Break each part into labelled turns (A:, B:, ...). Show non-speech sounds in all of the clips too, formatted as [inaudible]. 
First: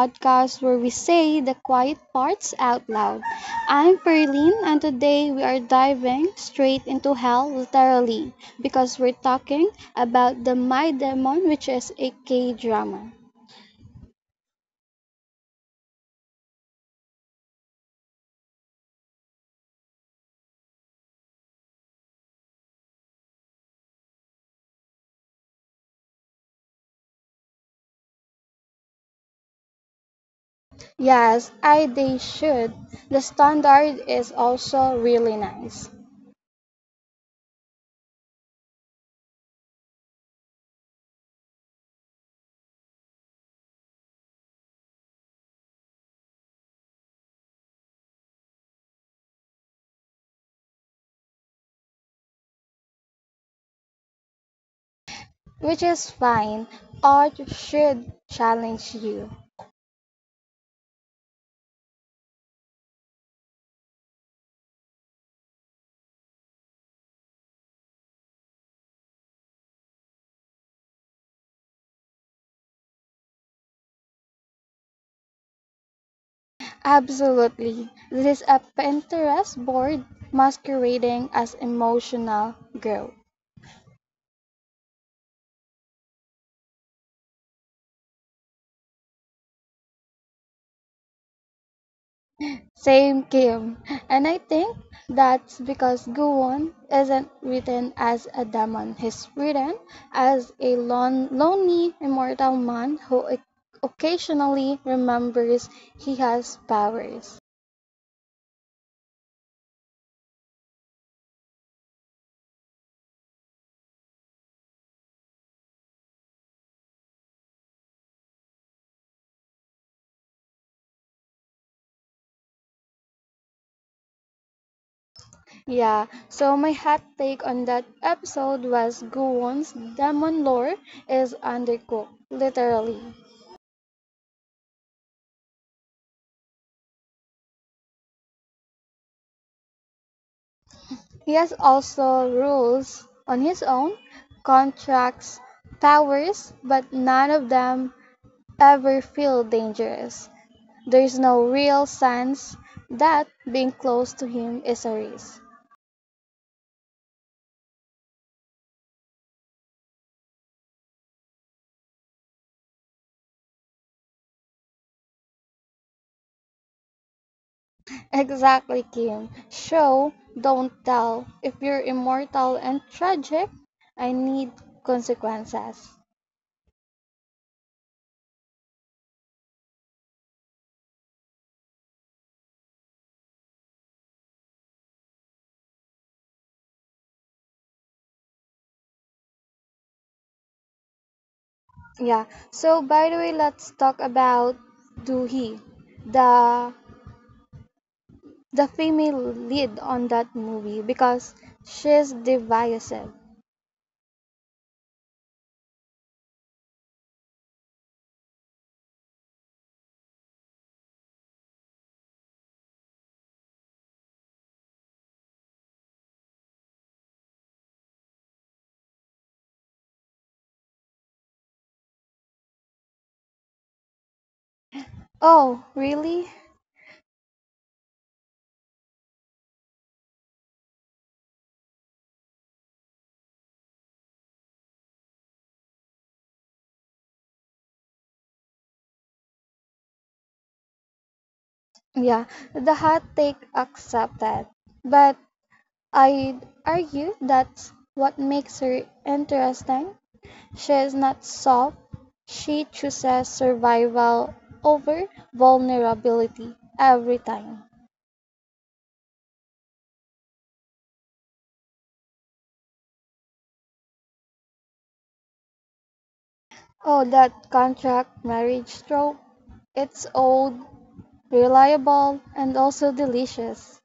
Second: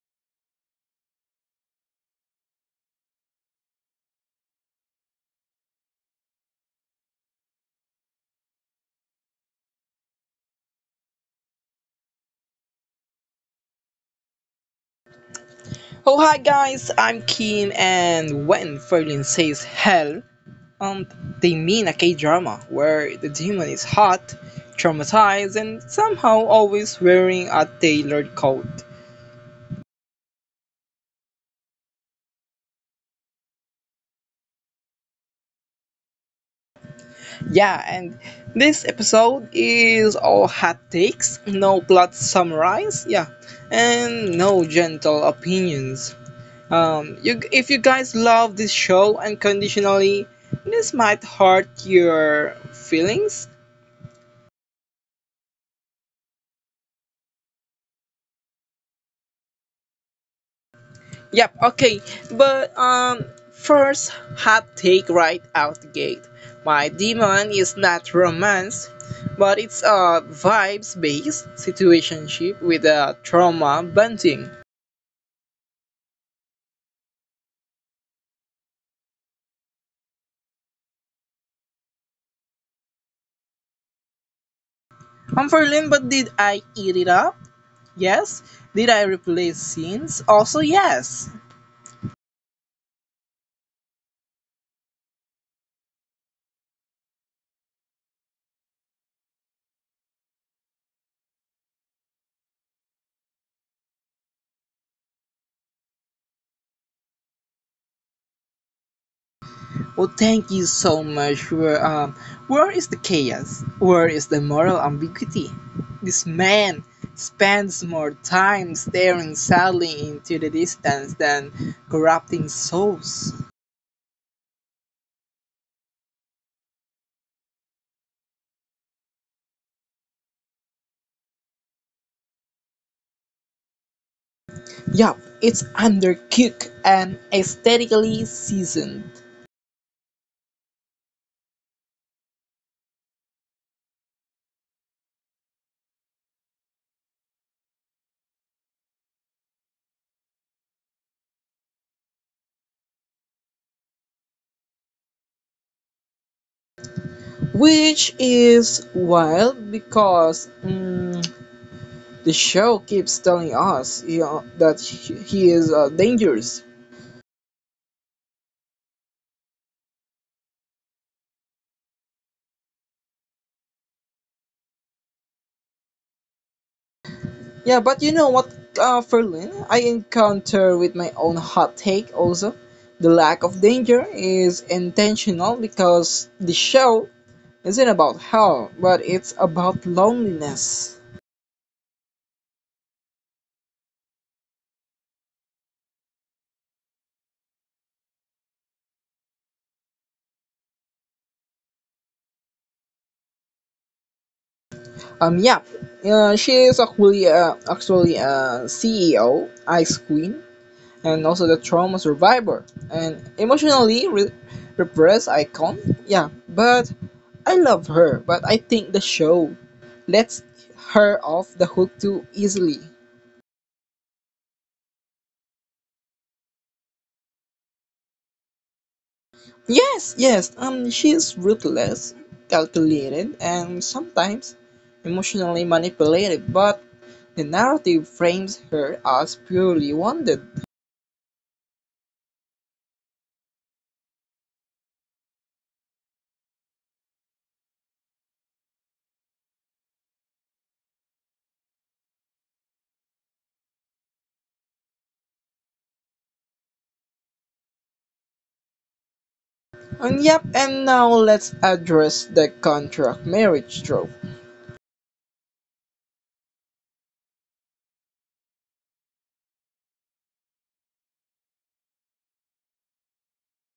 A: podcast where we say the quiet parts out loud. I'm Perlene, and today we are diving straight into hell, literally, because we're talking about the My Demon, which is a K drama.
B: Oh hi guys, I'm Keen, and when Ferlin says hell, um they mean a K-drama where the demon is hot, traumatized, and somehow always wearing a tailored coat.
A: Yes, I they should. The standard is also really nice,
B: Yeah, and this episode is all hot takes, no plot summarize, yeah, and no gentle opinions. You if you guys love this show unconditionally, this might hurt your feelings.
A: which is fine. Art should challenge you.
B: Yep, okay. But first hot take right out the gate. My demon is not romance, but it's a vibes based situationship with a trauma bunting.
A: Absolutely. This is a Pinterest board masquerading as emotional growth.
B: I'm Ferlin, but did I eat it up? Yes. Did I replace scenes? Also yes.
A: Same, Kim. And I think that's because Guwon isn't written as a demon. He's written as a lonely immortal man who occasionally remembers he has powers.
B: Well, thank you so much. Where is the chaos? Where is the moral ambiguity? This man spends more time staring sadly into the distance than corrupting souls.
A: Yeah, so my hot take on that episode was Guwon's demon lore is undercooked, literally.
B: Yup, it's undercooked and aesthetically seasoned,
A: He has also rules on his own, contracts, powers, but none of them ever feel dangerous. There's no real sense that being close to him is a risk.
B: which is wild because the show keeps telling us you know, that he is dangerous.
A: Exactly, Kim. Show, don't tell. If you're immortal and tragic, I need consequences.
B: Yeah, but you know what, Ferlin, I encounter with my own hot take also. The lack of danger is intentional because the show isn't about hell, but it's about loneliness.
A: Yeah. So, by the way, let's talk about Doohy, the the female lead on that movie because she's divisive.
B: Um, yeah, she is actually a CEO, Ice Queen, and also the trauma survivor and emotionally repressed icon. Yeah, but I love her, but I think the show lets her off the hook too easily.
A: Oh, really?
B: Yes, yes, she's ruthless, calculated, and sometimes emotionally manipulated, but the narrative frames her as purely wanted.
A: Yeah, the hot take accepted. But I'd argue that's what makes her interesting. She's not soft. She chooses survival over vulnerability every time.
B: And yep, and now let's address the contract marriage trope.
A: Oh, that contract marriage trope. It's old, reliable, and also delicious.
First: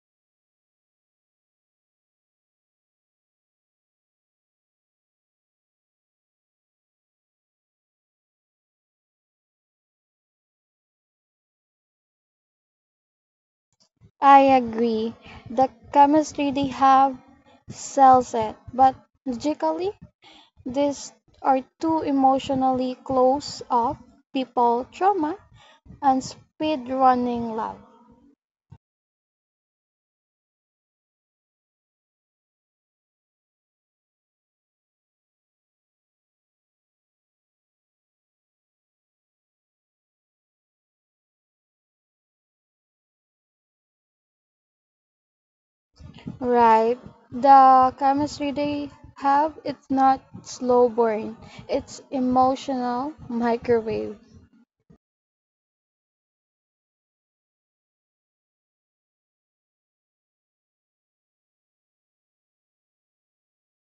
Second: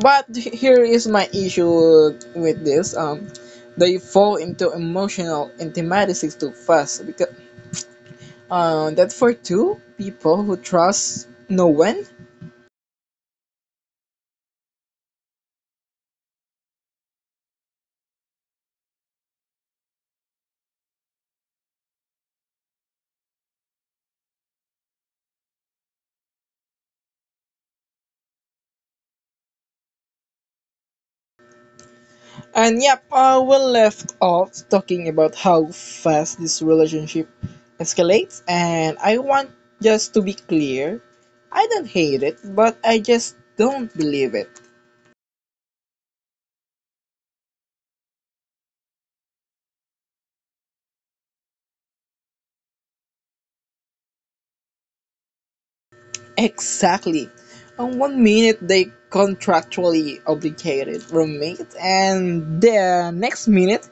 B: But here is my issue with this. They fall into emotional intimacies too fast because that for two people who trust no one.
A: I agree. The chemistry they have sells it, but logically, these are two emotionally close off people, trauma and speed running love.
B: And yep, we left off talking about how fast this relationship escalates. And I want just to be clear, I don't hate it, but I just don't believe it.
A: Right. The chemistry they have, it's not slow burn. It's emotional microwave.
B: Exactly. On one minute they contractually obligated roommates, and the next minute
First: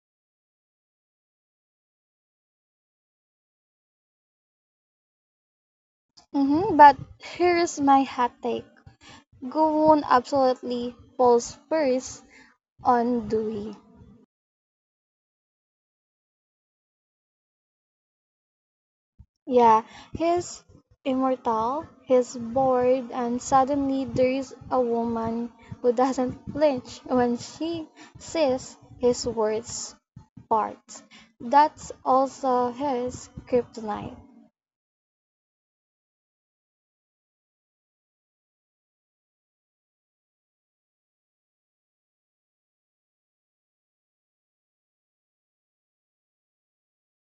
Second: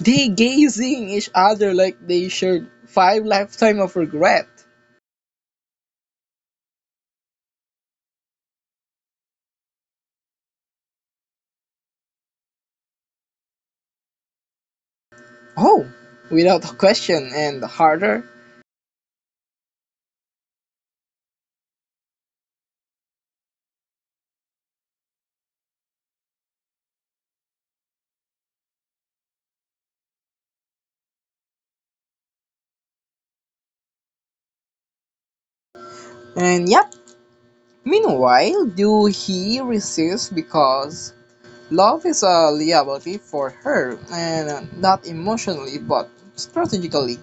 B: they gazing each other like they shared five lifetime of regret.
A: Mm-hmm, but here is my hot take. Gowon absolutely falls first on Dewey.
B: Oh, without a question and harder.
A: Yeah, he's immortal, he's bored, and suddenly there is a woman who doesn't flinch when she sees his words. Parts. That's also his kryptonite.
B: And yep. Meanwhile, do he resist because love is a liability for her, and not emotionally but strategically.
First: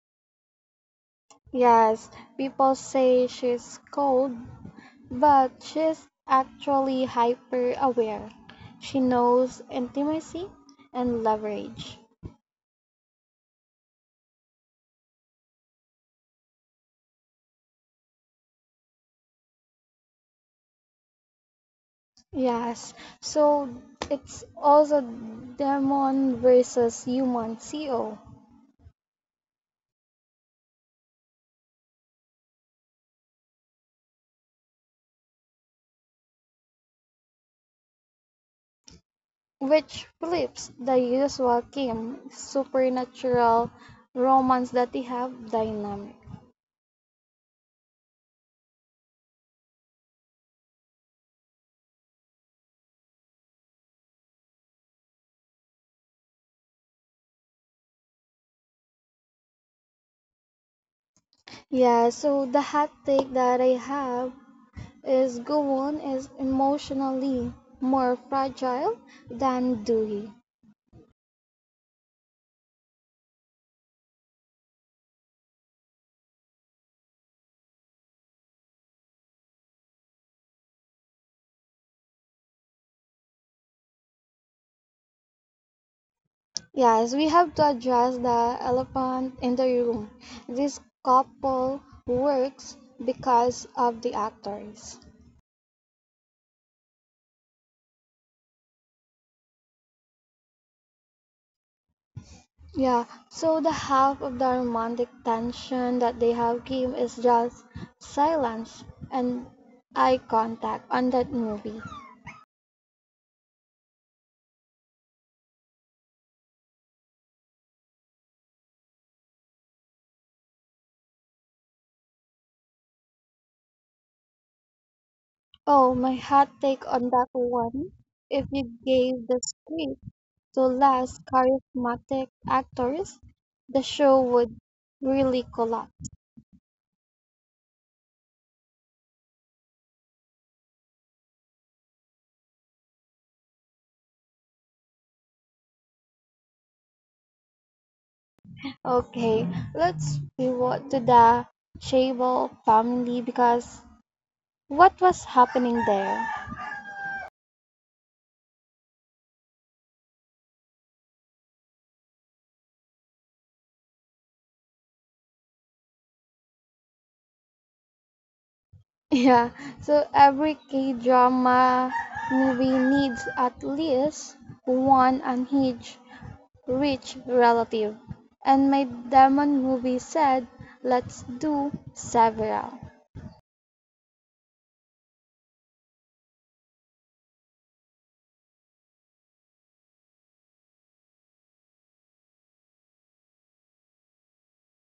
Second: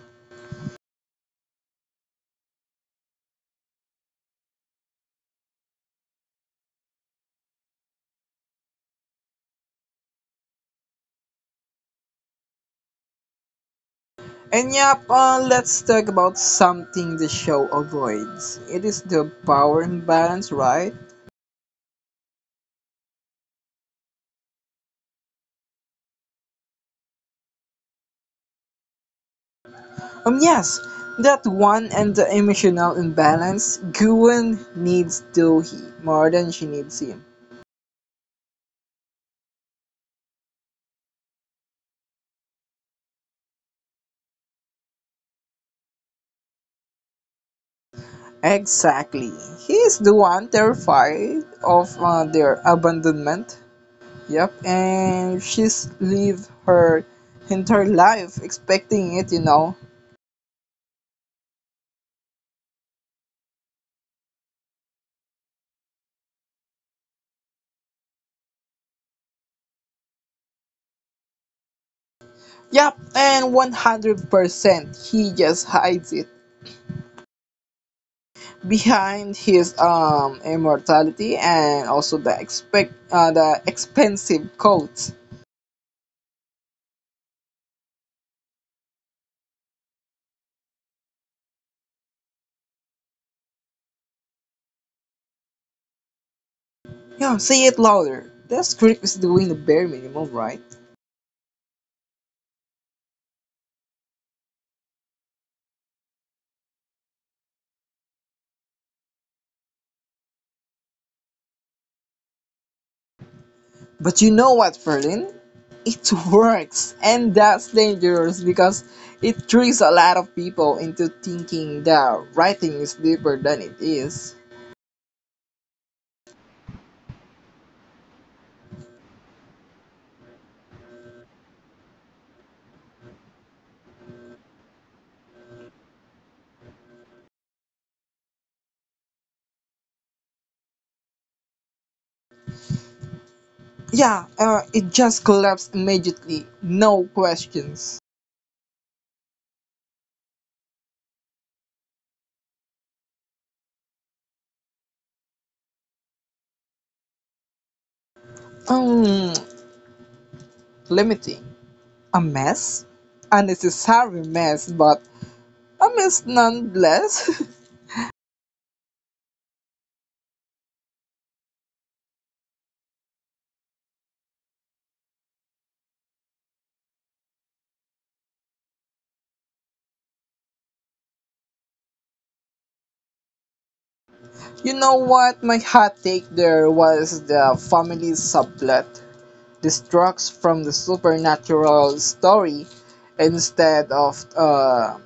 A: Yes, people say she's cold, but she's actually hyper aware. She knows intimacy and leverage.
B: And yep, let's talk about something the show avoids. It is the power imbalance, right?
A: Yes, so it's also demon versus human CO,
B: Yes, that one and the emotional imbalance. Gwen needs Dohee more than she needs him.
A: which flips the usual Kim supernatural romance that they have dynamic.
B: Exactly. He is the one terrified of their abandonment. Yep, and she's lived her entire life expecting it, you know.
A: Yeah, so the hot take that I have is Gowon is emotionally more fragile than Dewey.
B: Yep, and 100% he just hides it behind his immortality and also the expect the expensive coat.
A: Yes, we have to address the elephant in the room. This couple works because of the actors.
B: Yeah, you know, say it louder. This critic is doing the bare minimum, right?
A: Yeah, so the half of the romantic tension that they have came is just silence and eye contact on that movie.
B: But you know what, Ferlin? It [laughs] works, and that's dangerous because it tricks a lot of people into thinking the writing is deeper than it is.
A: Oh, my hot take on that one. If you gave the script to less charismatic actors, the show would really collapse.
B: Yeah, it just collapsed immediately, no questions.
A: Okay, let's pivot to the Chable family because what was happening there?
B: Um, let me think. A mess? A necessary mess, but a mess nonetheless.
A: Yeah, so every K drama movie needs at least one unhinged, rich relative. And my demon movie said, let's do several.
B: [laughs] You know what? My hot take there was the family subplot. Destructs from the supernatural story instead of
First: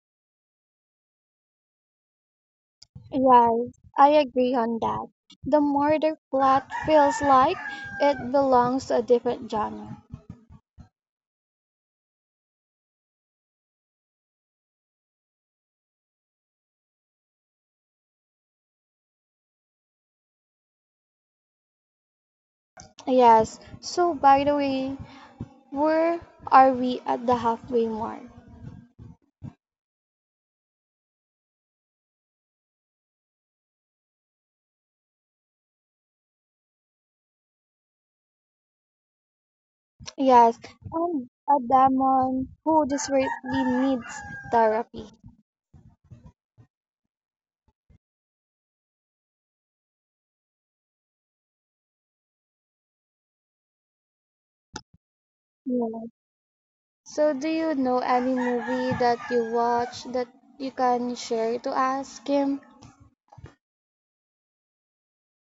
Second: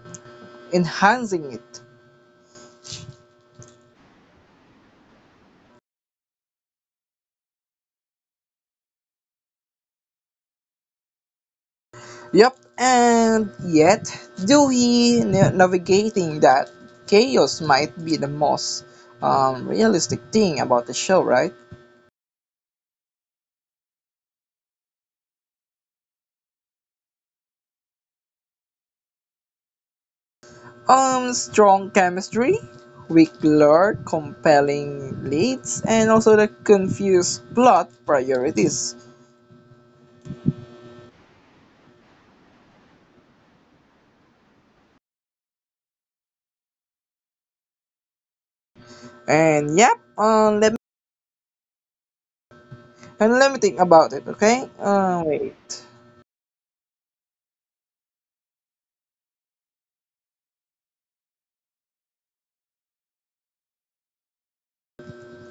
B: enhancing it.
A: Yes, I agree on that. The murder plot feels like it belongs to a different genre.
B: Yep, and yet, Dewey navigating that chaos might be the most realistic thing about the show, right?
A: Yes, so by the way, where are we at the halfway mark?
B: Strong chemistry, weak lore, compelling leads, and also the confused plot priorities.
A: Yes, and a demon who desperately needs therapy.
B: And yep, and let me think about it. Okay, wait.
A: Yeah. So, do you know any movie that you watch that you can share to us, Kim?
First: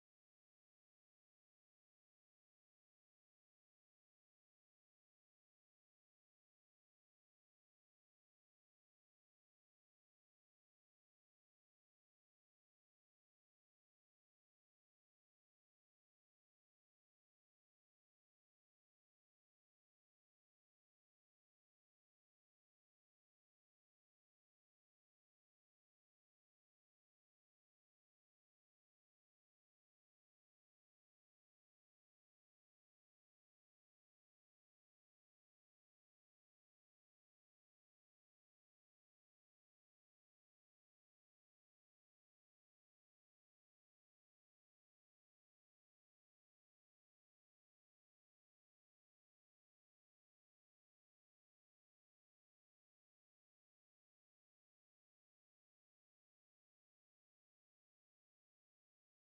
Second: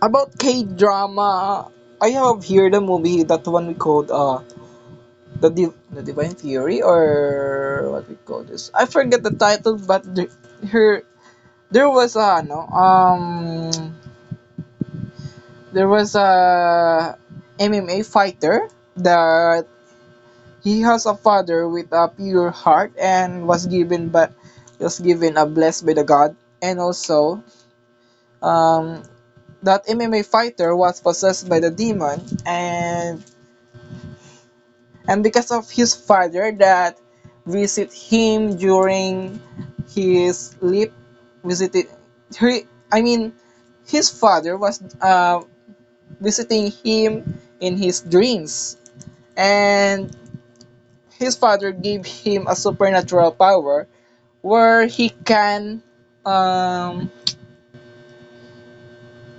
B: About K drama, I have here the movie that one we called the the Divine Fury or what we call this. I forget the title, but her there was a no there was a MMA fighter that he has a father with a pure heart and was given but was given a blessed by the god, and also um that MMA fighter was possessed by the demon, and because of his father that visit him during his sleep visited he, I mean his father was visiting him in his dreams, and his father gave him a supernatural power where he can um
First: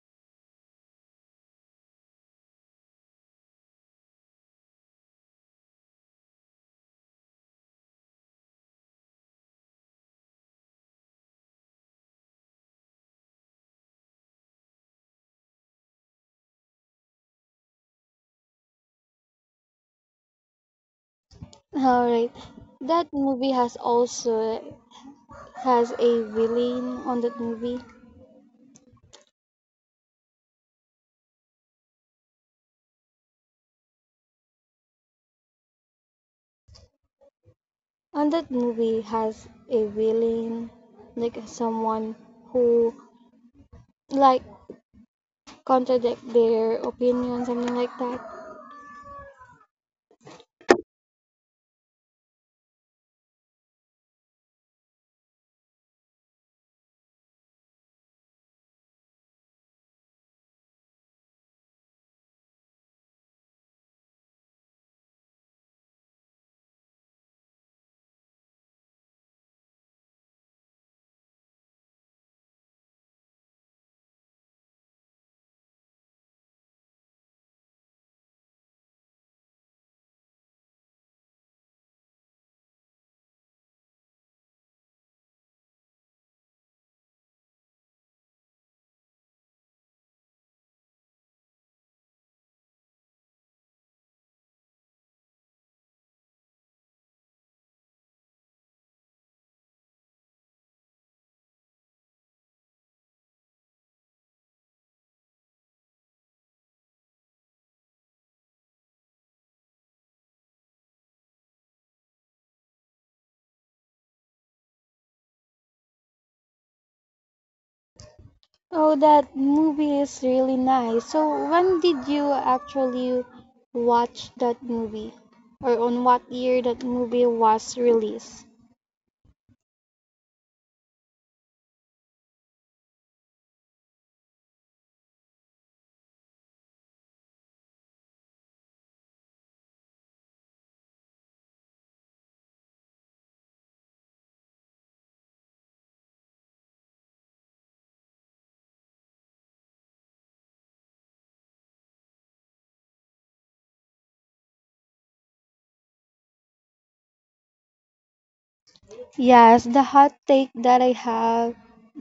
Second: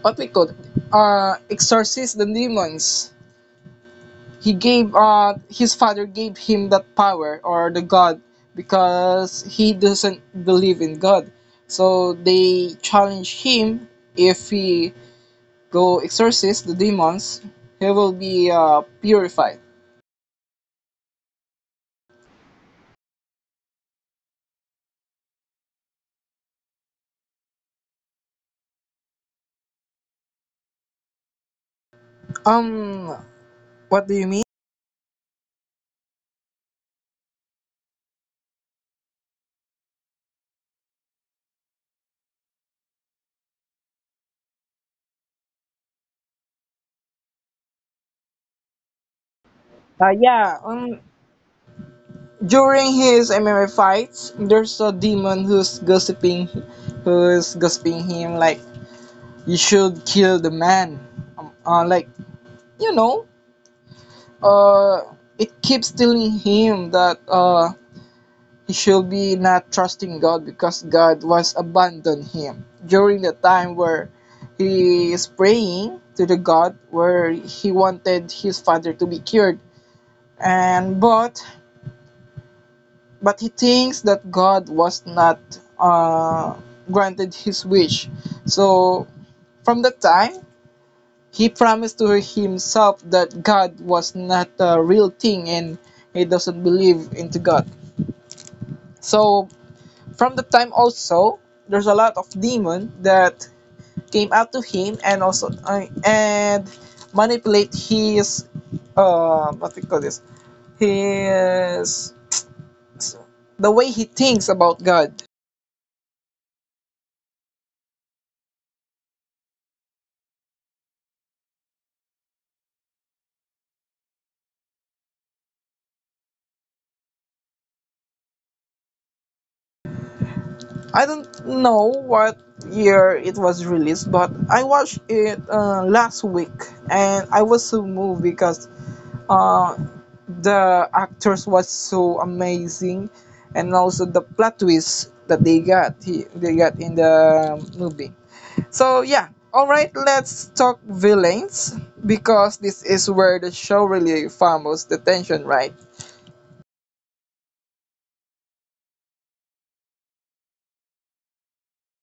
B: what we call it, exorcise the demons. He gave his father gave him that power or the god because he doesn't believe in god, so they challenge him if he go exorcise the demons he will be purified.
A: All right. That movie has also has a villain on that movie.
B: um what do you mean?
A: On that movie has a villain, like someone who, like, contradict their opinion, something like that.
B: Yeah, during his MMA fights, there's a demon who's gossiping him like you should kill the man. Like you know, it keeps telling him that he should be not trusting God because God was abandoned him during the time where he is praying to the God where he wanted his father to be cured. And but he thinks that God was not uh, granted his wish. So from that time, he promised to himself that God was not a real thing and he doesn't believe into God. So from that time also, there's a lot of demon that came out to him and also and manipulate his what we call this his the way he thinks about God.
A: Oh, that movie is really nice. So, when did you actually watch that movie? Or on what year that movie was released?
B: I don't know what year it was released, but I watched it last week, and I was so moved because uh, the actors was so amazing, and also the plot twist that they got in the movie. So yeah, all right, let's talk villains because this is where the show really farms the tension, right?
A: Yes, the hot take that I have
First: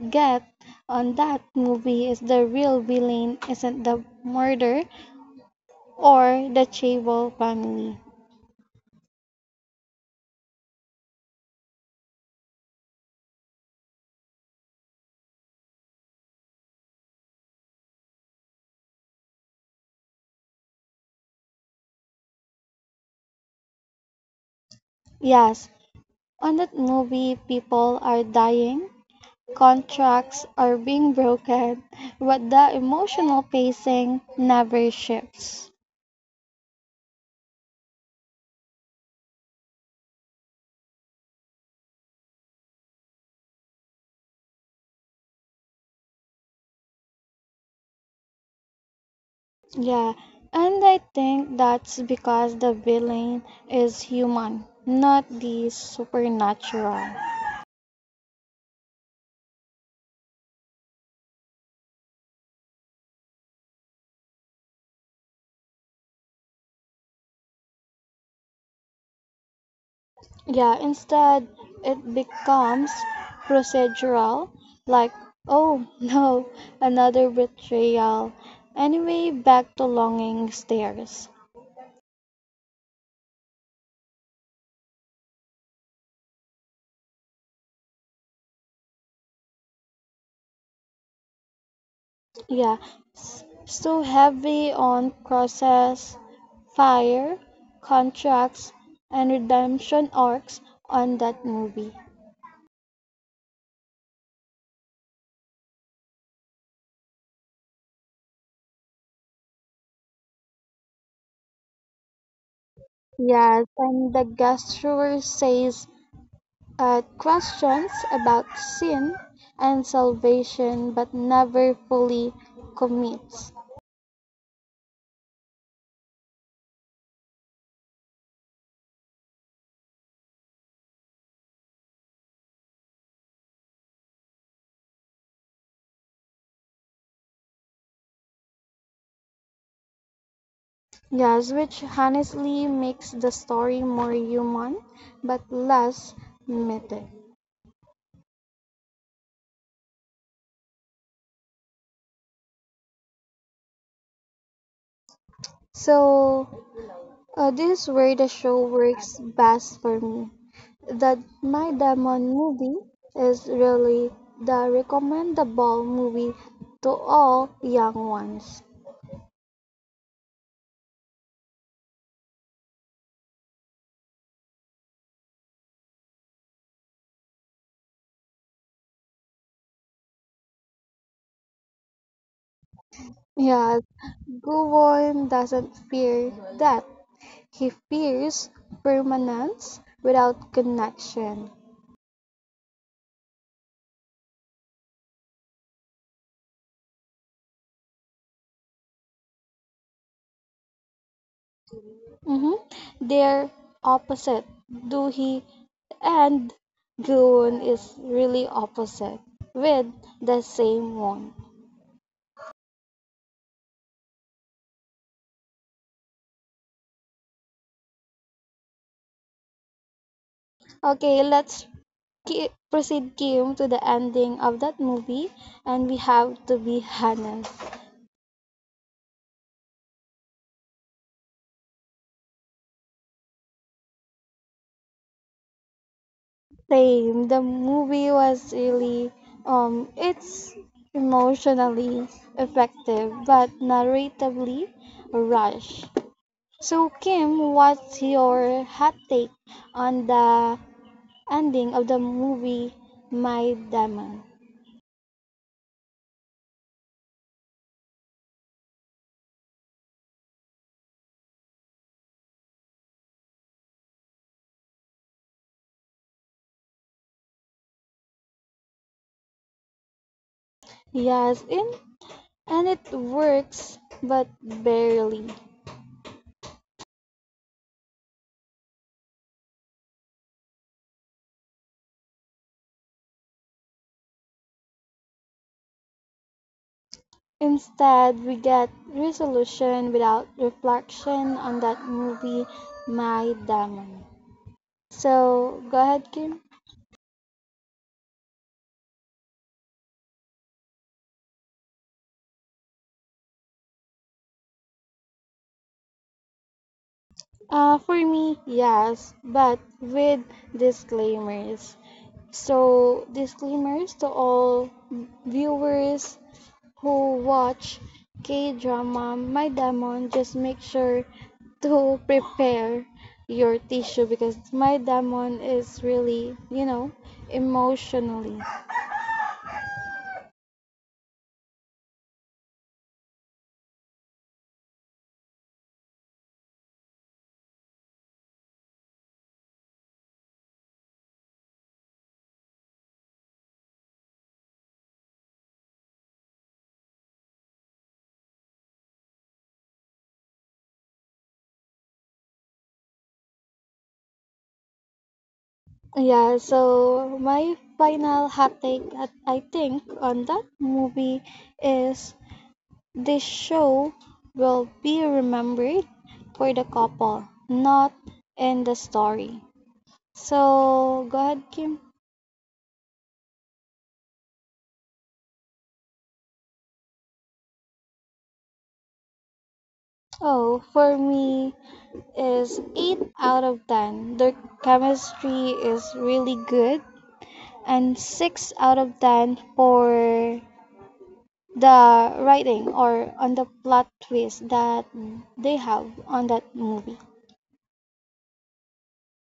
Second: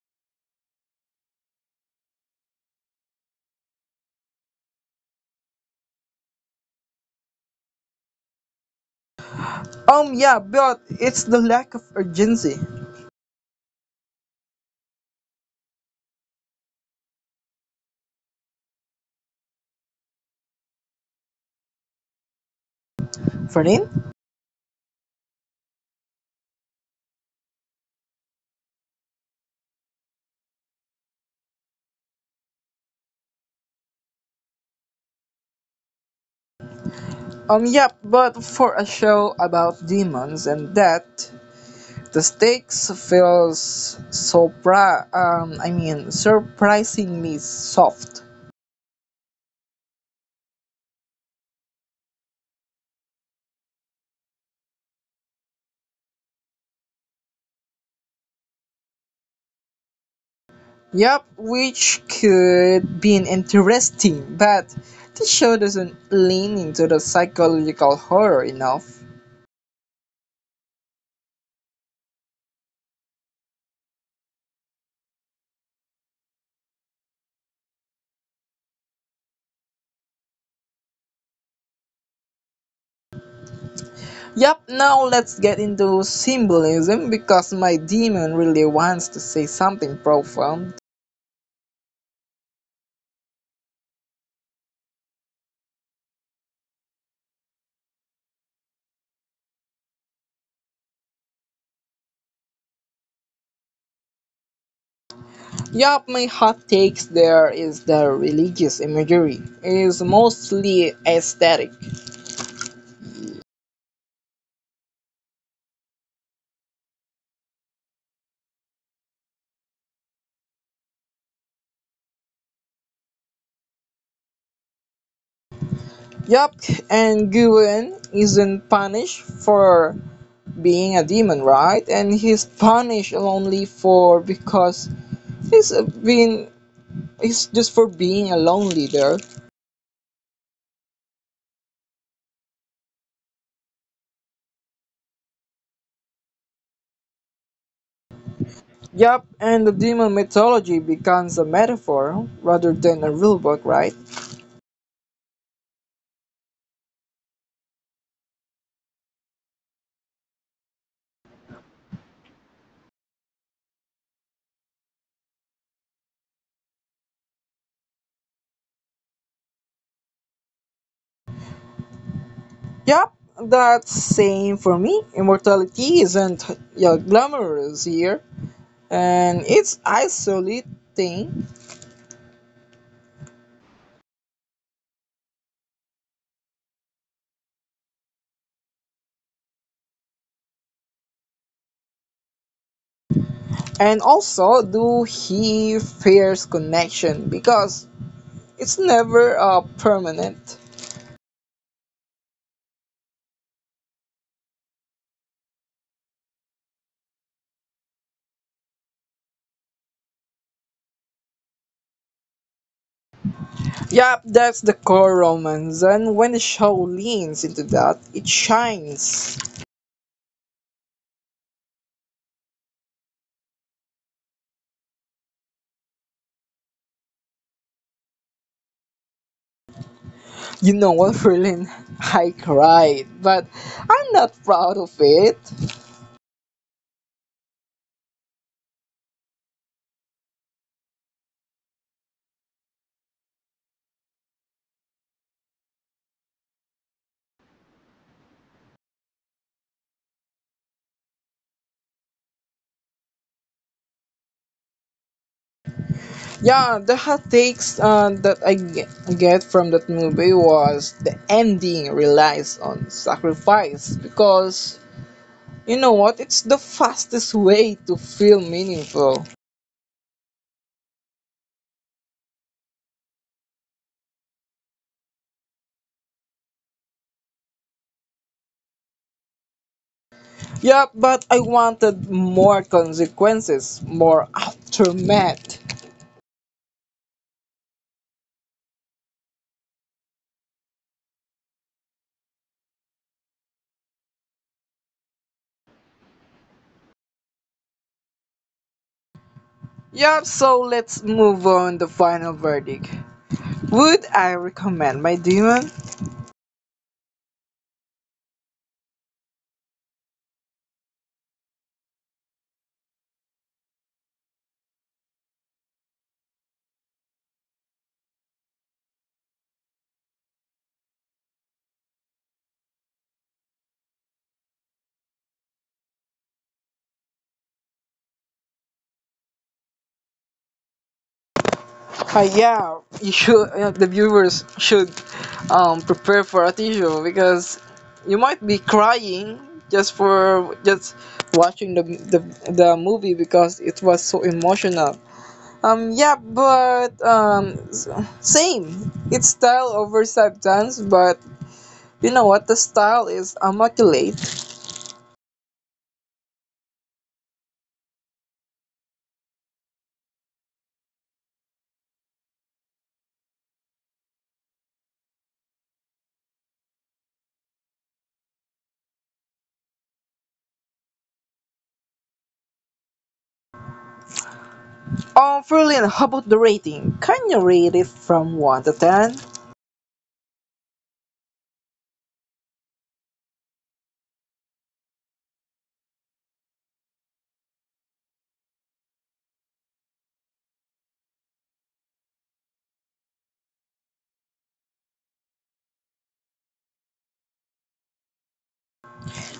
A: get on that movie is the real villain isn't the murder or the Chable family.
B: Yeah, but it's the lack of urgency. Fernin?
A: Yes, on that movie people are dying. Contracts are being broken, but the emotional pacing never shifts.
B: Yep, but for a show about demons and death, the stakes feels I mean, surprisingly soft.
A: Yeah, and I think that's because the villain is human, not the supernatural.
B: Yep, which could be interesting, but the show doesn't lean into the psychological horror enough.
A: Yeah, instead, it becomes procedural, like, oh, [laughs] no, another betrayal. Anyway, back to longing stares.
B: Yep, now let's get into symbolism because my demon really wants to say something profound.
A: Yeah, so heavy on process, fire, contracts, and redemption arcs on that movie.
B: Yup, my hot takes there is the religious imagery is mostly aesthetic.
A: Yes, and the gastreur says questions about sin and salvation but never fully commits.
B: Yup, and Guren isn't punished for being a demon, right? And he's punished only for because he's been he's just for being a lone leader.
A: Yes, which honestly makes the story more human but less mythic.
B: Yup, and the demon mythology becomes a metaphor rather than a real book, right?
A: So, this is where the show works best for me. That My Demon movie is really the recommendable movie to all young ones.
B: Yup, that's same for me. Immortality isn't yeah, glamorous here and it's isolating,
A: Yes, Guwon doesn't fear death. He fears permanence without connection.
B: and also do he fears connection because it's never permanent.
A: Hmm. They're opposite. Duhi and Guwon is really opposite with the same one.
B: Yep, that's the core romance, and when the show leans into that it shines.
A: Okay, let's proceed, Kim, to the ending of that movie and we have to be honest.
B: You know what Berlin, [laughs] I cried but I'm not proud of it.
A: Same. The movie was really, um, it's emotionally effective but narratively rushed. So Kim, what's your hot take on the ending of the movie My Demon?
B: Yeah, the hot takes that I get from that movie was the ending relies on sacrifice because you know what? It's the fastest way to feel meaningful.
A: Yes, in, and it works but barely.
B: Yeah, but I wanted more consequences, more aftermath.
A: Instead, we get resolution without reflection on that movie, My Demon. So, go ahead, Kim.
B: Yeah, so let's move on the final verdict. Would I recommend my demon?
A: For me, yes, but with disclaimers. So, disclaimers to all viewers who watch K drama, My Demon, just make sure to prepare your tissue because My Demon is really, you know, emotionally.
B: Yeah, you should, the viewers should prepare for a tissue because you might be crying just for just watching the movie because it was so emotional. Yeah, but same. It's style over substance, but you know what? The style is immaculate.
A: Yeah, so my final hot take, that I think, on that movie is this show will be remembered for the couple, not in the story. So go ahead, Kim.
B: Ferlin, how about the rating? Can you rate it from one to ten?
A: Oh, for me is 8 out of 10. Their chemistry is really good and 6 out of 10 for the writing or on the plot twist that they have on that movie.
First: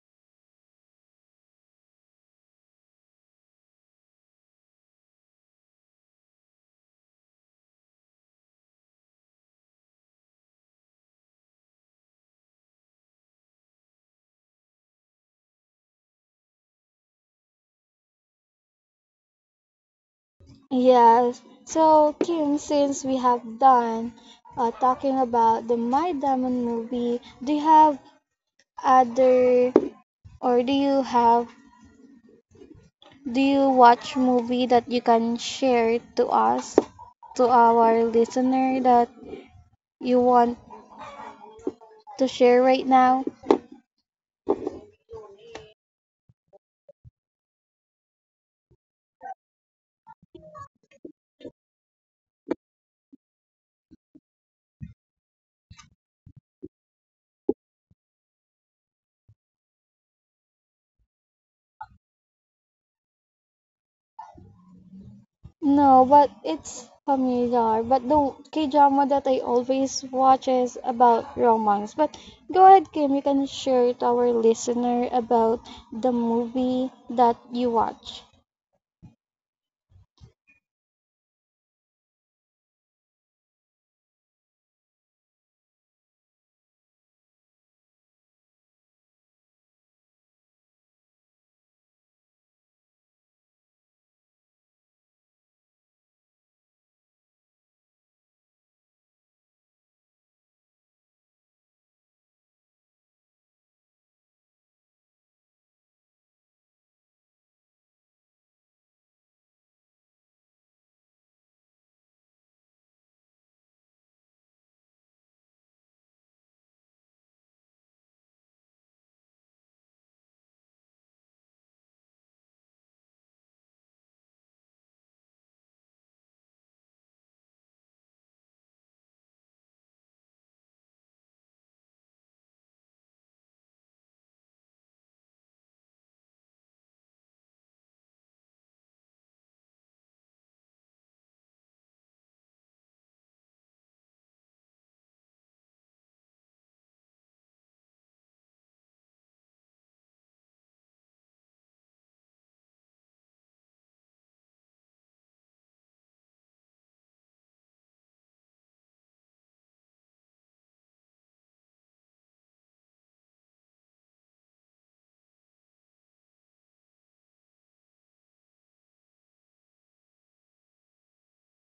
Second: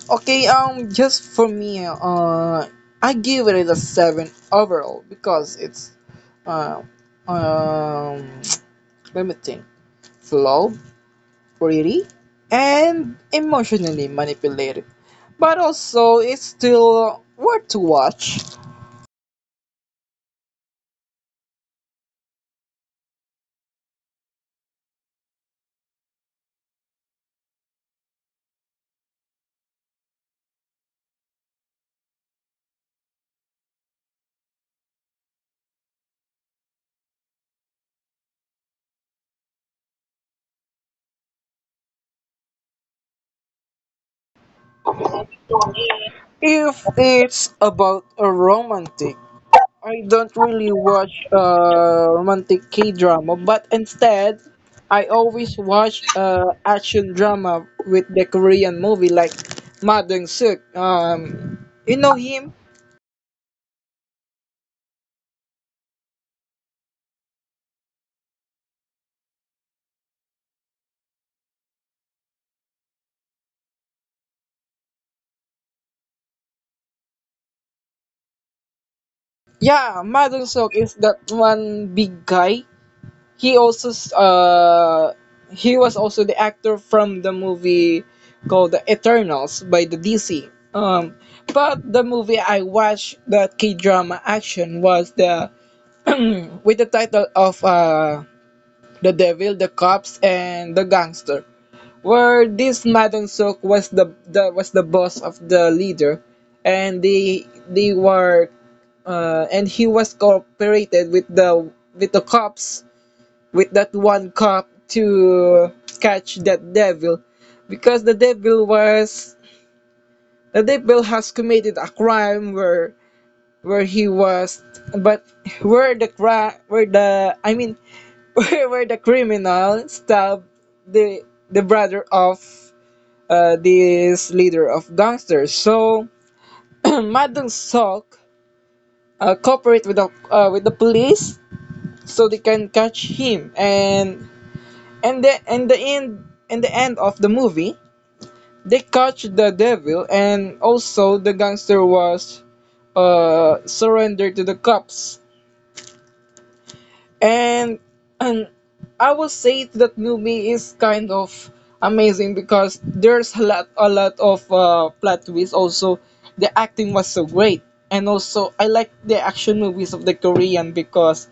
B: Okay, just for me, I give it a seven overall because it's uh, um, [tsk] let me think, flow, pretty, and emotionally manipulated, but also it's still worth to watch.
A: Yes. So Kim, since we have done talking about the My Diamond movie, do you have other, or do you have, do you watch movie that you can share to us to our listener that you want to share right now?
B: If it's about a romantic, I don't really watch romantic K drama, but instead, I always watch action drama with the Korean movie like Madang Suk. You know him?
A: No, but it's familiar. But the K-drama that I always watch is about romance. But go ahead, Kim, you can share to our listener about the movie that you watch.
B: Yeah, Madang Suk is that one big guy. He also uh he was also the actor from the movie called The Eternals by the DC. Um, but the movie I watched, that K drama action, was the [clears throat] with the title of The Devil, the Cops, and the Gangster, where this Madam Sok was the boss of the leader, and they were and he was cooperated with the cops with that one cup to catch that devil because the devil has committed a crime where he was but where the cra where the I mean [laughs] where the criminal stabbed the the brother of this leader of gangsters. So [clears throat] Madam Sok cooperate with the police so they can catch him. And the in the end, in the end of the movie, they catch the devil, and also the gangster was surrendered to the cops. And [clears throat] and I will say that movie is kind of amazing because there's a lot of plot twists. Also the acting was so great, and also I like the action movies of the Korean because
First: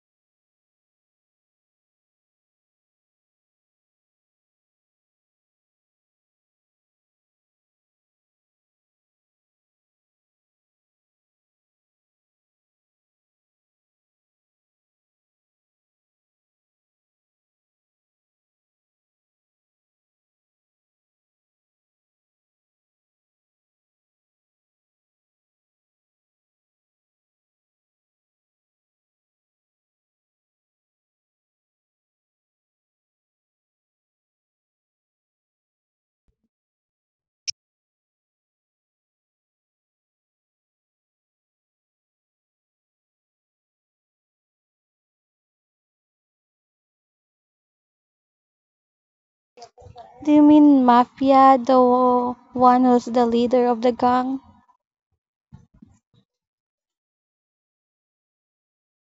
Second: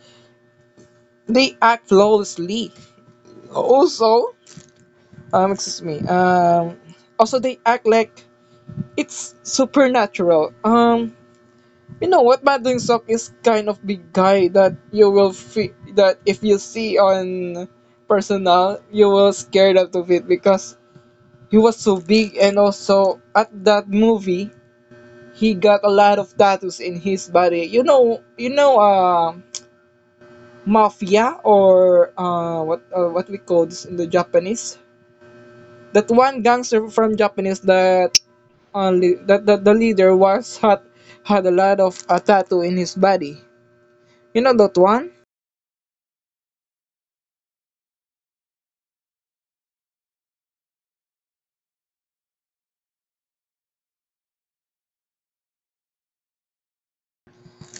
B: they act flawlessly. Also, excuse me. Also they act like it's supernatural. You know what, Madding Sok is kind of the guy that you will feel that if you see on personal you will scared out of it, because he was so big. And also at that movie he got a lot of tattoos in his body, you know, you know, mafia, or what we call this in the Japanese, that one gangster from Japanese, that only that, that the leader was had a lot of a tattoo in his body. You know that one?
A: Do you mean Mafia, the one who's the leader of the gang?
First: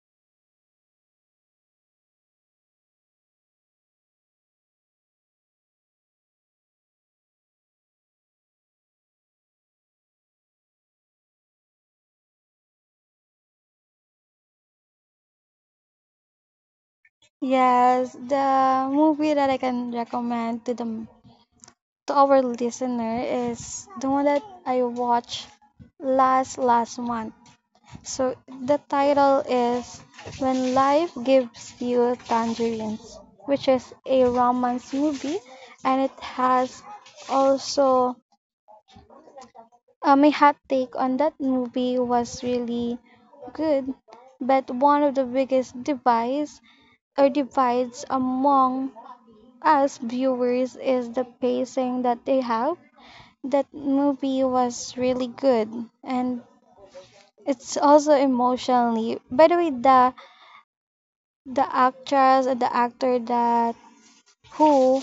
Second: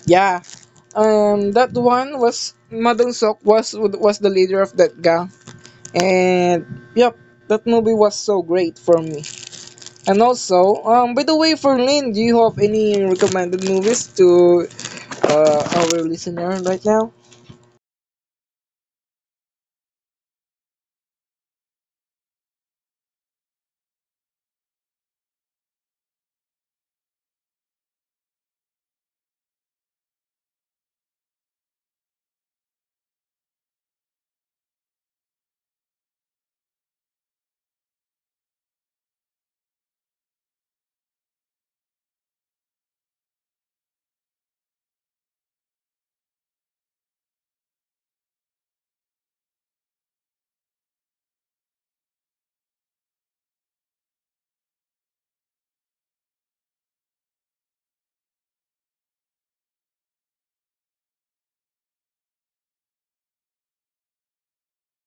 B: Yeah. That one was Madong Sok, was the leader of that gang, and yep, that movie was so great for me. And also, by the way, for Lynn, do you have any recommended movies to our listener right now?
A: Yes, the movie that I can recommend to the to our listener is the one that I watched last last month. So the title is When Life Gives You Tangerines, which is a romance movie, and it has also, my hot take on that movie was really good, but one of the biggest divides or divides among us viewers is the pacing that they have. That movie was really good and it's also emotionally. By the way, the actress and the actor that who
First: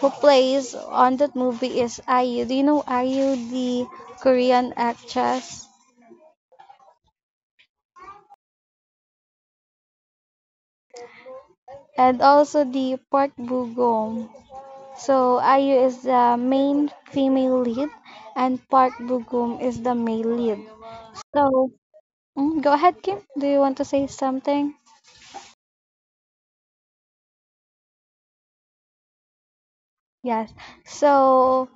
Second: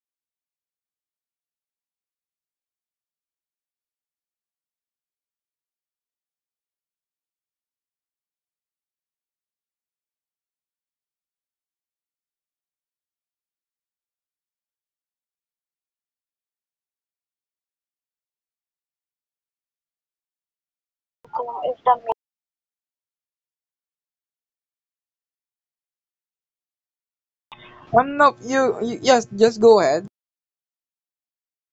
A: who plays on that movie is IU. Do you know IU, the Korean actress, and also the Park Bugum. So IU is the main female lead, and Park Bugum is the male lead. So mm, go ahead, Kim. Do you want to say something?
B: No, you, you yes, just go ahead.
A: Yes. So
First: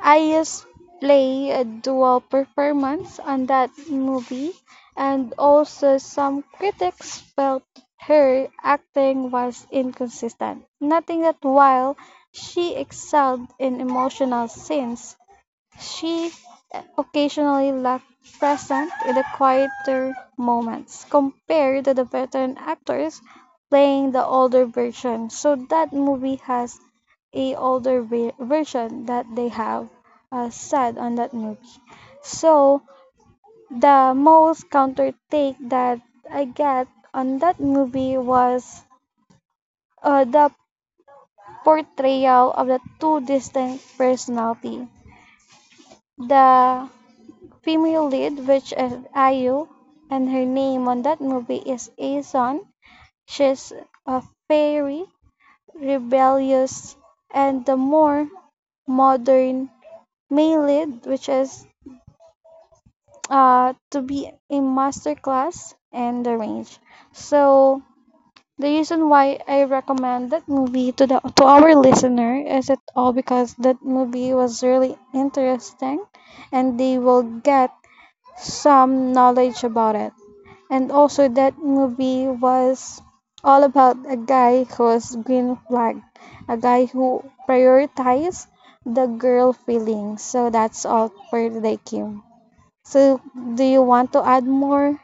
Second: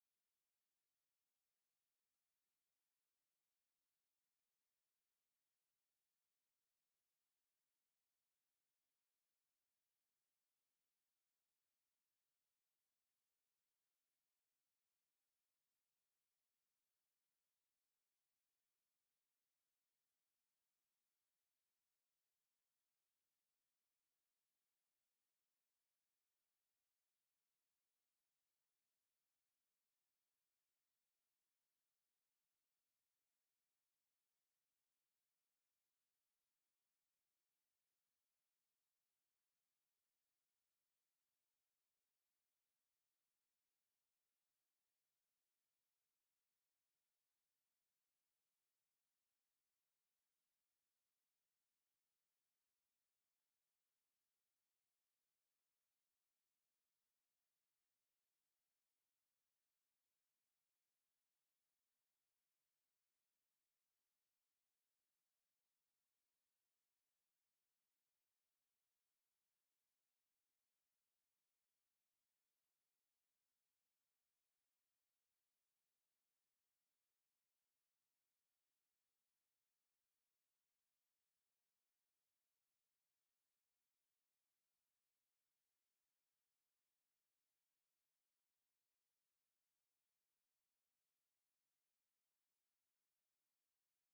A: I used play a dual performance on that movie and also some critics felt her acting was inconsistent. Nothing that while she excelled in emotional scenes, she occasionally lacked presence in the quieter moments, compared to the veteran actors playing the older version. So that movie has a older version that they have said on that movie. So the most counter take that I get on that movie was the portrayal of the two distinct personality. The female lead which is Ayu and her name on that movie is Aeson. She's a fairy, rebellious and the more modern male lead which is to be a master class and the range. So the reason why I recommend that movie to the to our listener is it all because that movie was really interesting and they will get some knowledge about it. And also, that movie was all about a guy who was green flag, a guy who prioritized the girl feelings. So that's all for today, Kim. So, do you want to add more,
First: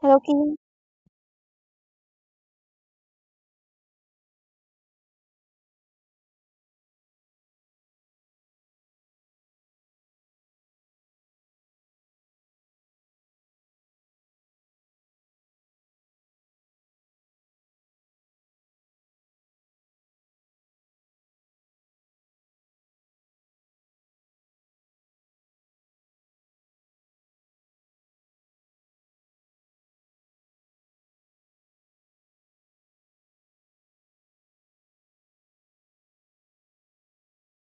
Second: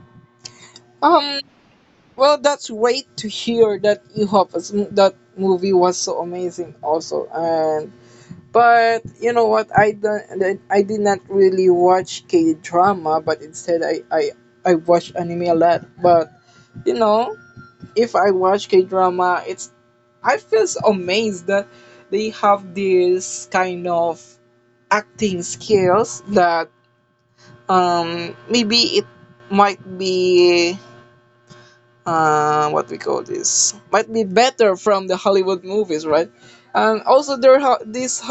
A: hello, Kim?
B: Um, Well, that's great to hear that that movie was so amazing also. And but you know what? I don't. I did not really watch K drama, but instead I watch anime a lot. But you know, if I watch K drama, it's I feel so amazed that they have this kind of acting skills that maybe it might be what we call this might be better from the Hollywood movies, right? And also there ha- this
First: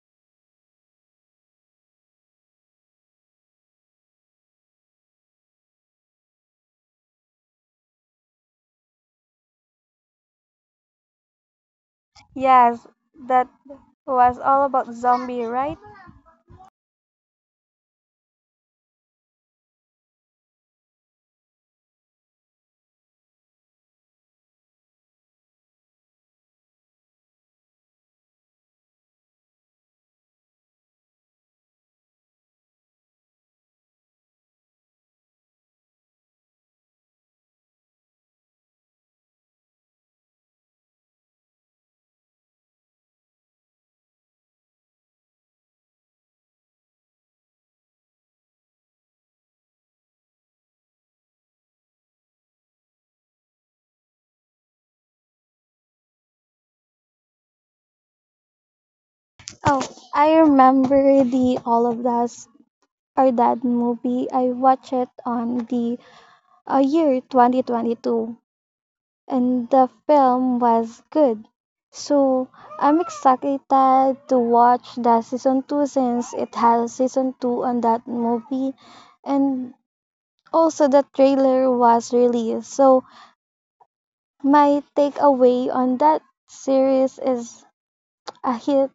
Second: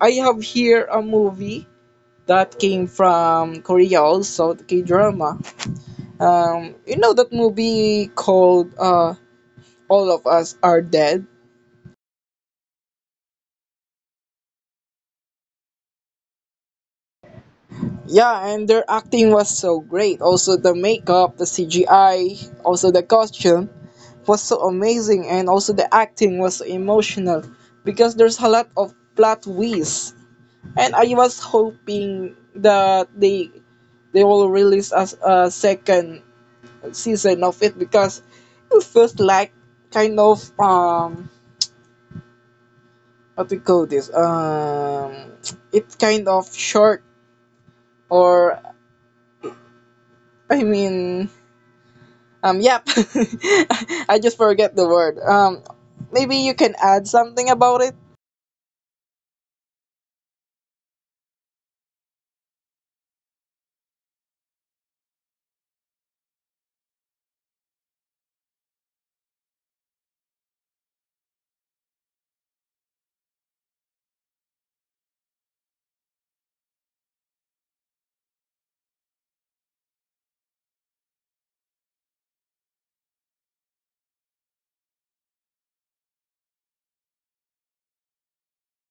B: I have here a movie that came from Korea, also the K drama. You know that movie called All of Us Are Dead?
A: Yes, that was all about zombie, right?
B: Yeah, and their acting was so great. Also the makeup, the CGI, also the costume was so amazing, and also the acting was so emotional because there's a lot of plot twists. And I was hoping that they will release a second season of it, because it feels like kind of what we call this it's kind of short. Or I mean yep [laughs] I just forget the word. Maybe you can add something about it.
A: Oh, I remember the All of Us Are Dead movie. I watched it on the, year 2022, and the film was good. So I'm excited to watch the season 2 since it has season 2 on that movie, and also the trailer was released. So my takeaway on that series is a hit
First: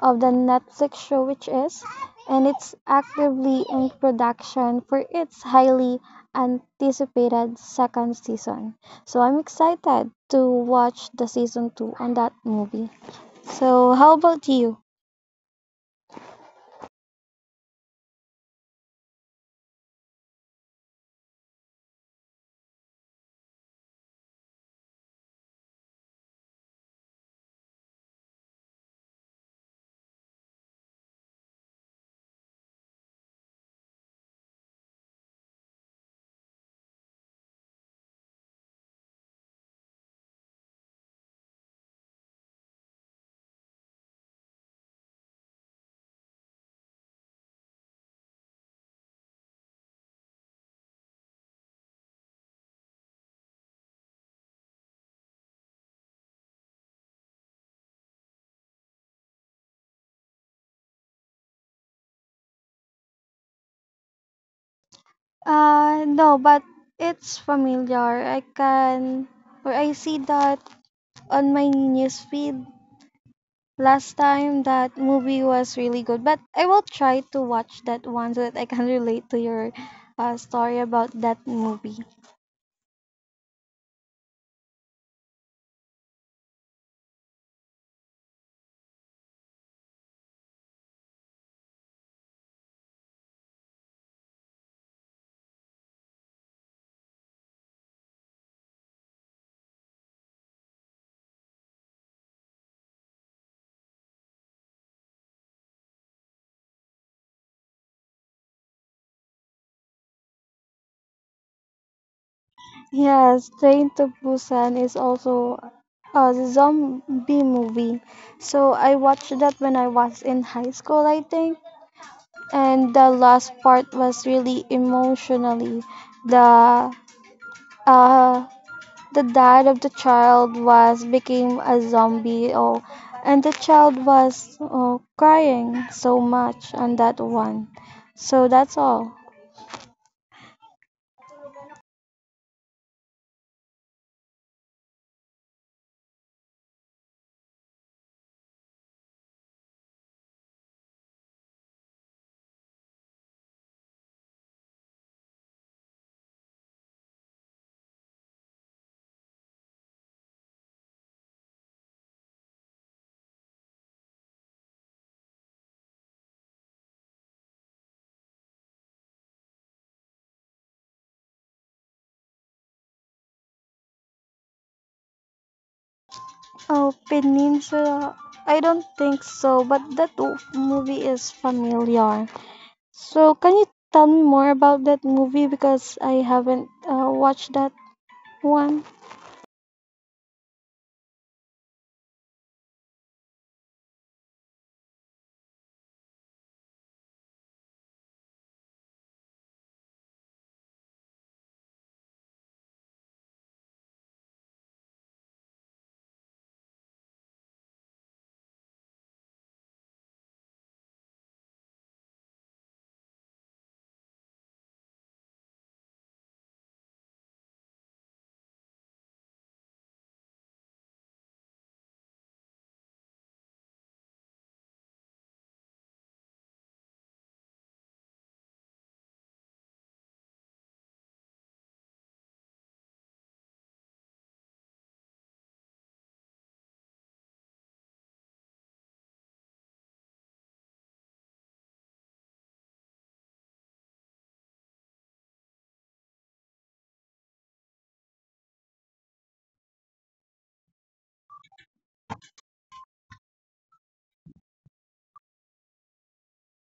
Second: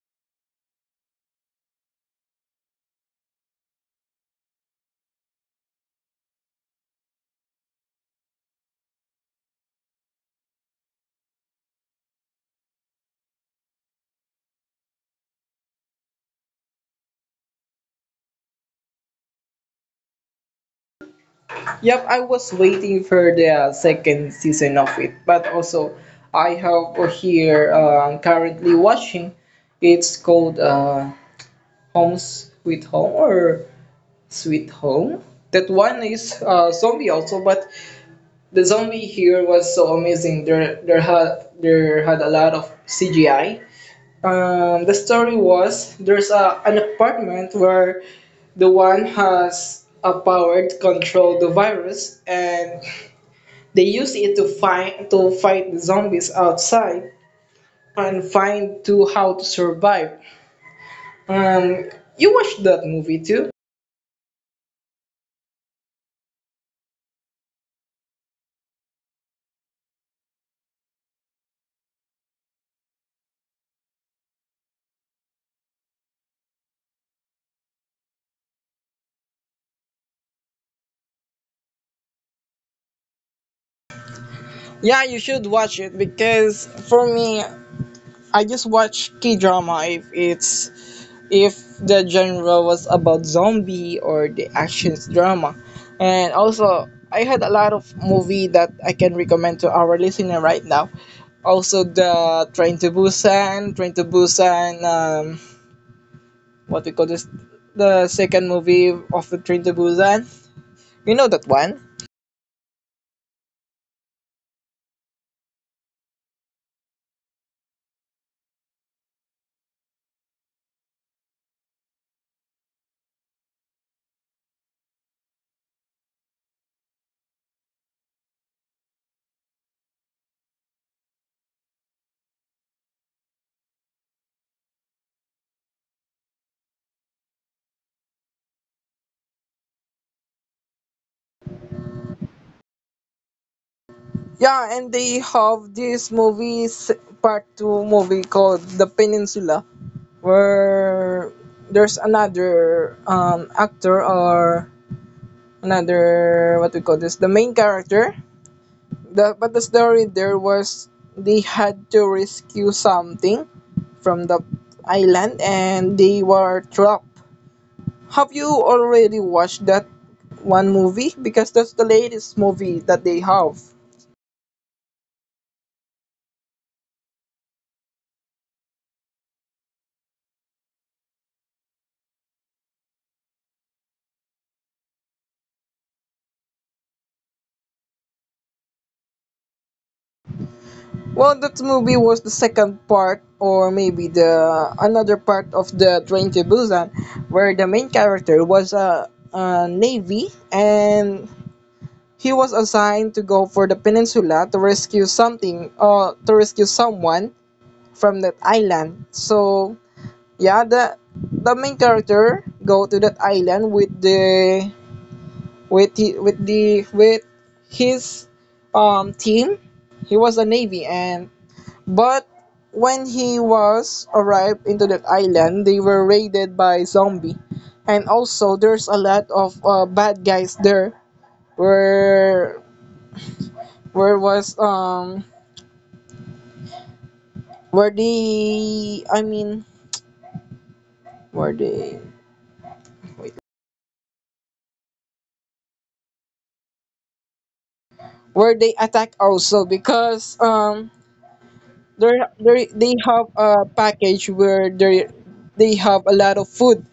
A: of the Netflix show, which is, and it's actively in production for its highly anticipated second season. So I'm excited to watch the season two on that movie. So how about you?
B: Yep, I was waiting for the second season of it, but also I have here currently watching. It's called Home Sweet Home, or Sweet Home. That one is zombie also, but the zombie here was so amazing. There had a lot of CGI. The story was there's an apartment where the one has a power to control the virus, and they use it to find to fight the zombies outside and find to how to survive. Um, you watched that movie too?
A: No, but it's familiar. I can, or I see that on my news feed. Last time that movie was really good, but I will try to watch that one so that I can [laughs] relate to your story about that movie.
B: Yeah, you should watch it because for me, I just watch K drama if it's if the genre was about zombie or the actions drama. And also, I had a lot of movie that I can recommend to our listener right now. Also, the Train to Busan, what we call this, the second movie of the Train to Busan. You know that one?
A: Yes, Train to Busan is also a zombie movie. So I watched that when I was in high school, I think. And the last part was really emotionally. The uh The dad of the child was became a zombie, oh, and the child was, oh, crying so much on that one. So that's all.
B: Yeah, and they have this part two movie called The Peninsula, where there's another actor, or another, what we call this, the main character. The but the story there was they had to rescue something from the island and they were trapped. Have you already watched that one movie, because that's the latest movie that they have?
A: Oh, Peninsula. I don't think so, but that movie is familiar. So can you tell me more about that movie because I haven't watched that one?
B: Well, that movie was the second part, or maybe the another part of the Train to Busan, where the main character was a navy, and he was assigned to go for the peninsula to rescue something or to rescue someone from that island. So yeah, the main character go to that island with the with his team. He was a navy, and but when he was arrived into that island, they were raided by zombie, and also there's a lot of bad guys there. Were Where was where they I mean where they wait Where they attack also because they have a package where they have a lot of food,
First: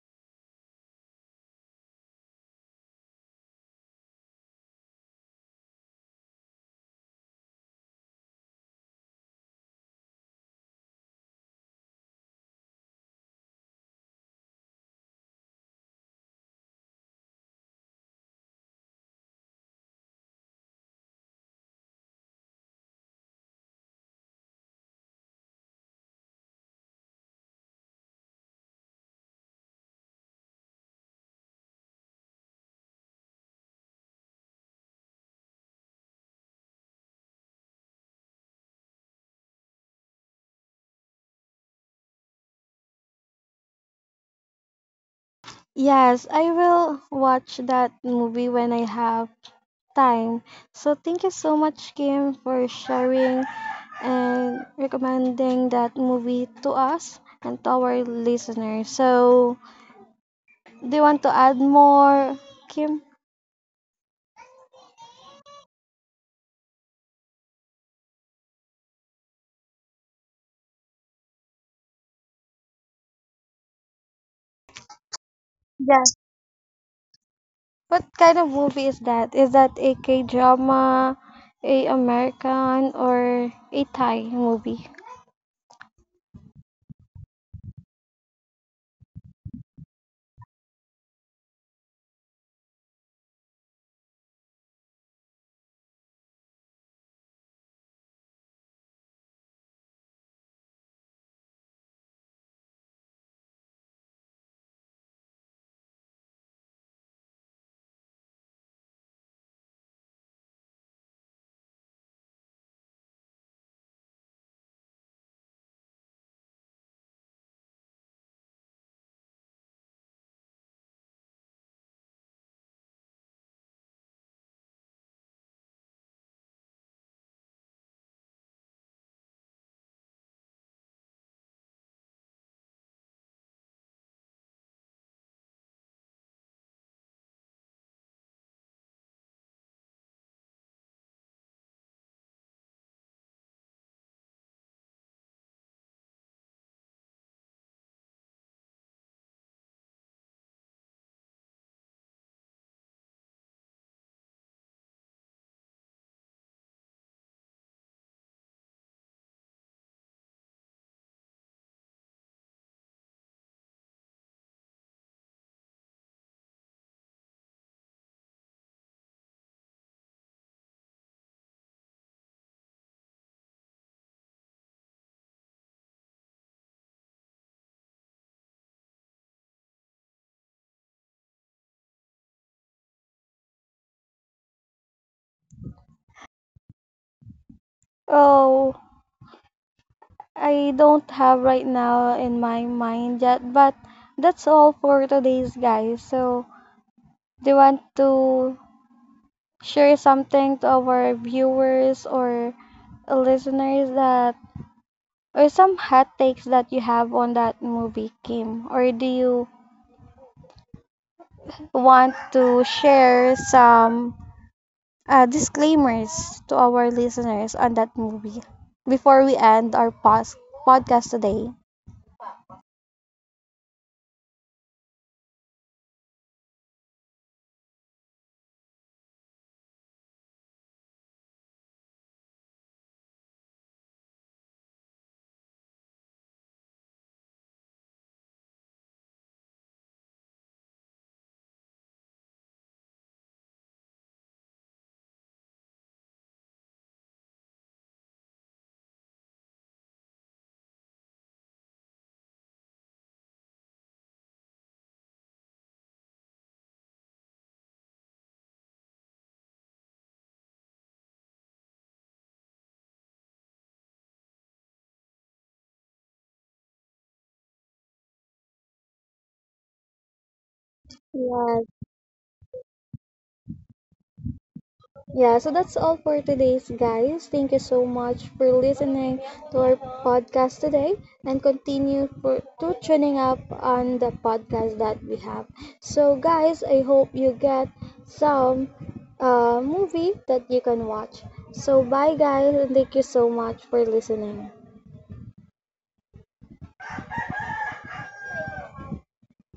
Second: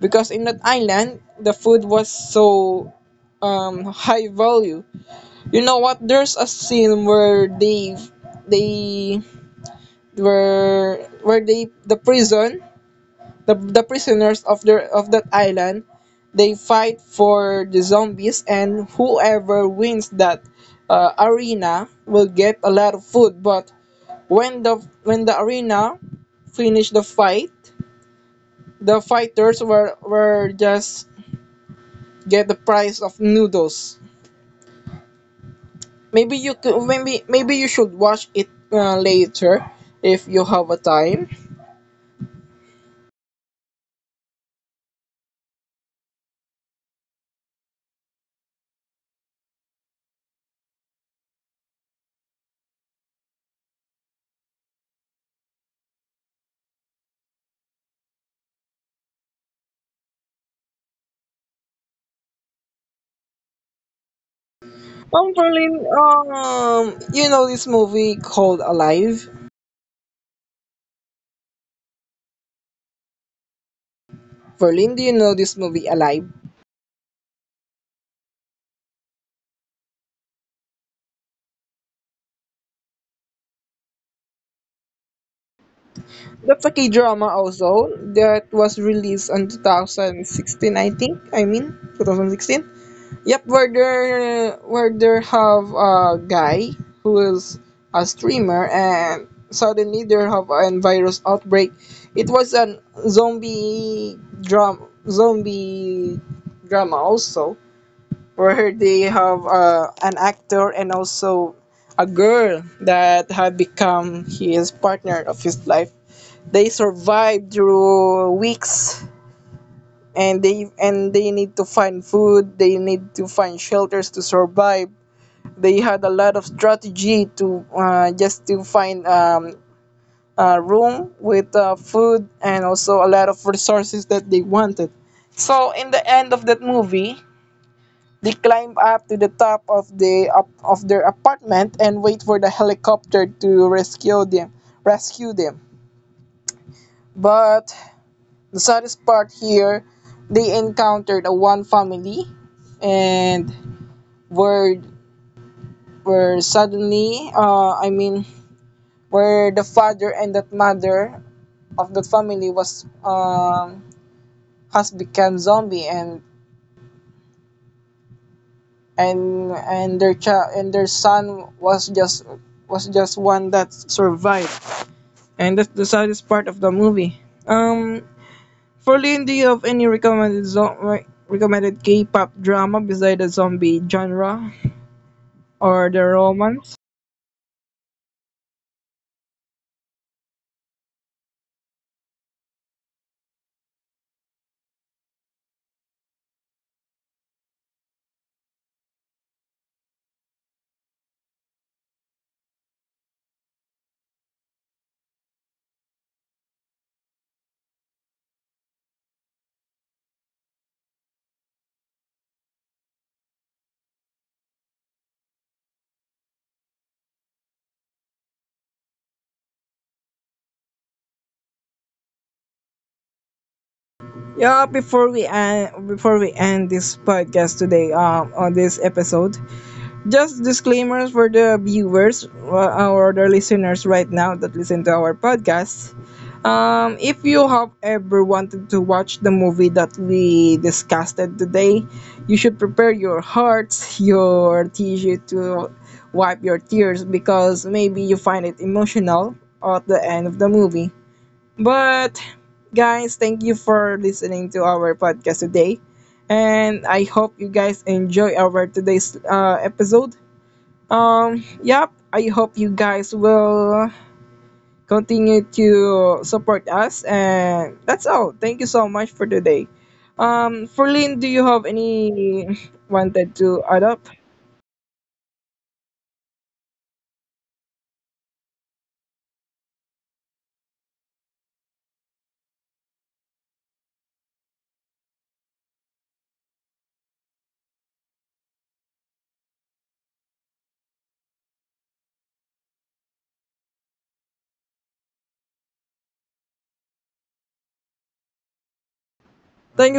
B: because in that island the food was so high value. You know what? There's a scene where they were where they the prison the prisoners of their of that island, they fight for the zombies, and whoever wins that arena will get a lot of food. But when the arena finished the fight, the fighters were just get the price of noodles. Maybe you could, maybe you should watch it later if you have a time.
A: Yes, I will watch that movie when I have time. So thank you so much, Kim, for sharing and recommending that movie to us and to our listeners. So, do you want to add more, Kim?
B: Berlin, you know this movie called Alive? Ferlyn, do you know this movie Alive?
A: Yes. What kind of movie is that? Is that a K drama, a American, or a Thai movie?
B: That's a K-drama also that was released in 2016, I think. I mean, 2016. Yep, where there have a guy who is a streamer and suddenly there have an virus outbreak. It was an zombie drama also, where they have an actor and also a girl that had become his partner of his life. They survive through weeks, and they need to find food, they need to find shelters to survive. They had a lot of strategy to just to find a room with food and also a lot of resources that they wanted. So in the end of that movie, they climb up to the top of the up of their apartment and wait for the helicopter to rescue them. Rescue them. But the saddest part here, they encountered a one family, and were were suddenly, I mean, where the father and that mother of that family was has become zombie, and and their child and their son was just one that survived, and that's the saddest part of the movie. Um, for Lynn, do you have any recommended K-pop drama beside the zombie genre or the romance?
A: Oh, I don't have right now in my mind yet, but that's all for today's guys. So, do you want to share something to our viewers or listeners that, or some hot takes that you have on that movie, Kim? Or do you want to share some disclaimers to our listeners on that movie before we end our podcast today?
B: Yeah, before we end this podcast today, on this episode, just disclaimers for the viewers or the listeners right now that listen to our podcast. If you have ever wanted to watch the movie that we discussed today, you should prepare your hearts, your tissue to wipe your tears, because maybe you find it emotional at the end of the movie. But guys, thank you for listening to our podcast today. And I hope you guys enjoy our today's episode. Yep, I hope you guys will continue to support us. And that's all. Thank you so much for today. For Lynn, do
A: Yeah.
B: you have any wanted to add up?
A: Yeah, so that's all for today's guys. Thank you so much for listening to our podcast today and continue for to tuning up on the podcast that we have. So guys, I hope you get some movie that you can watch. So bye guys and thank you so much for listening.
B: Thank you.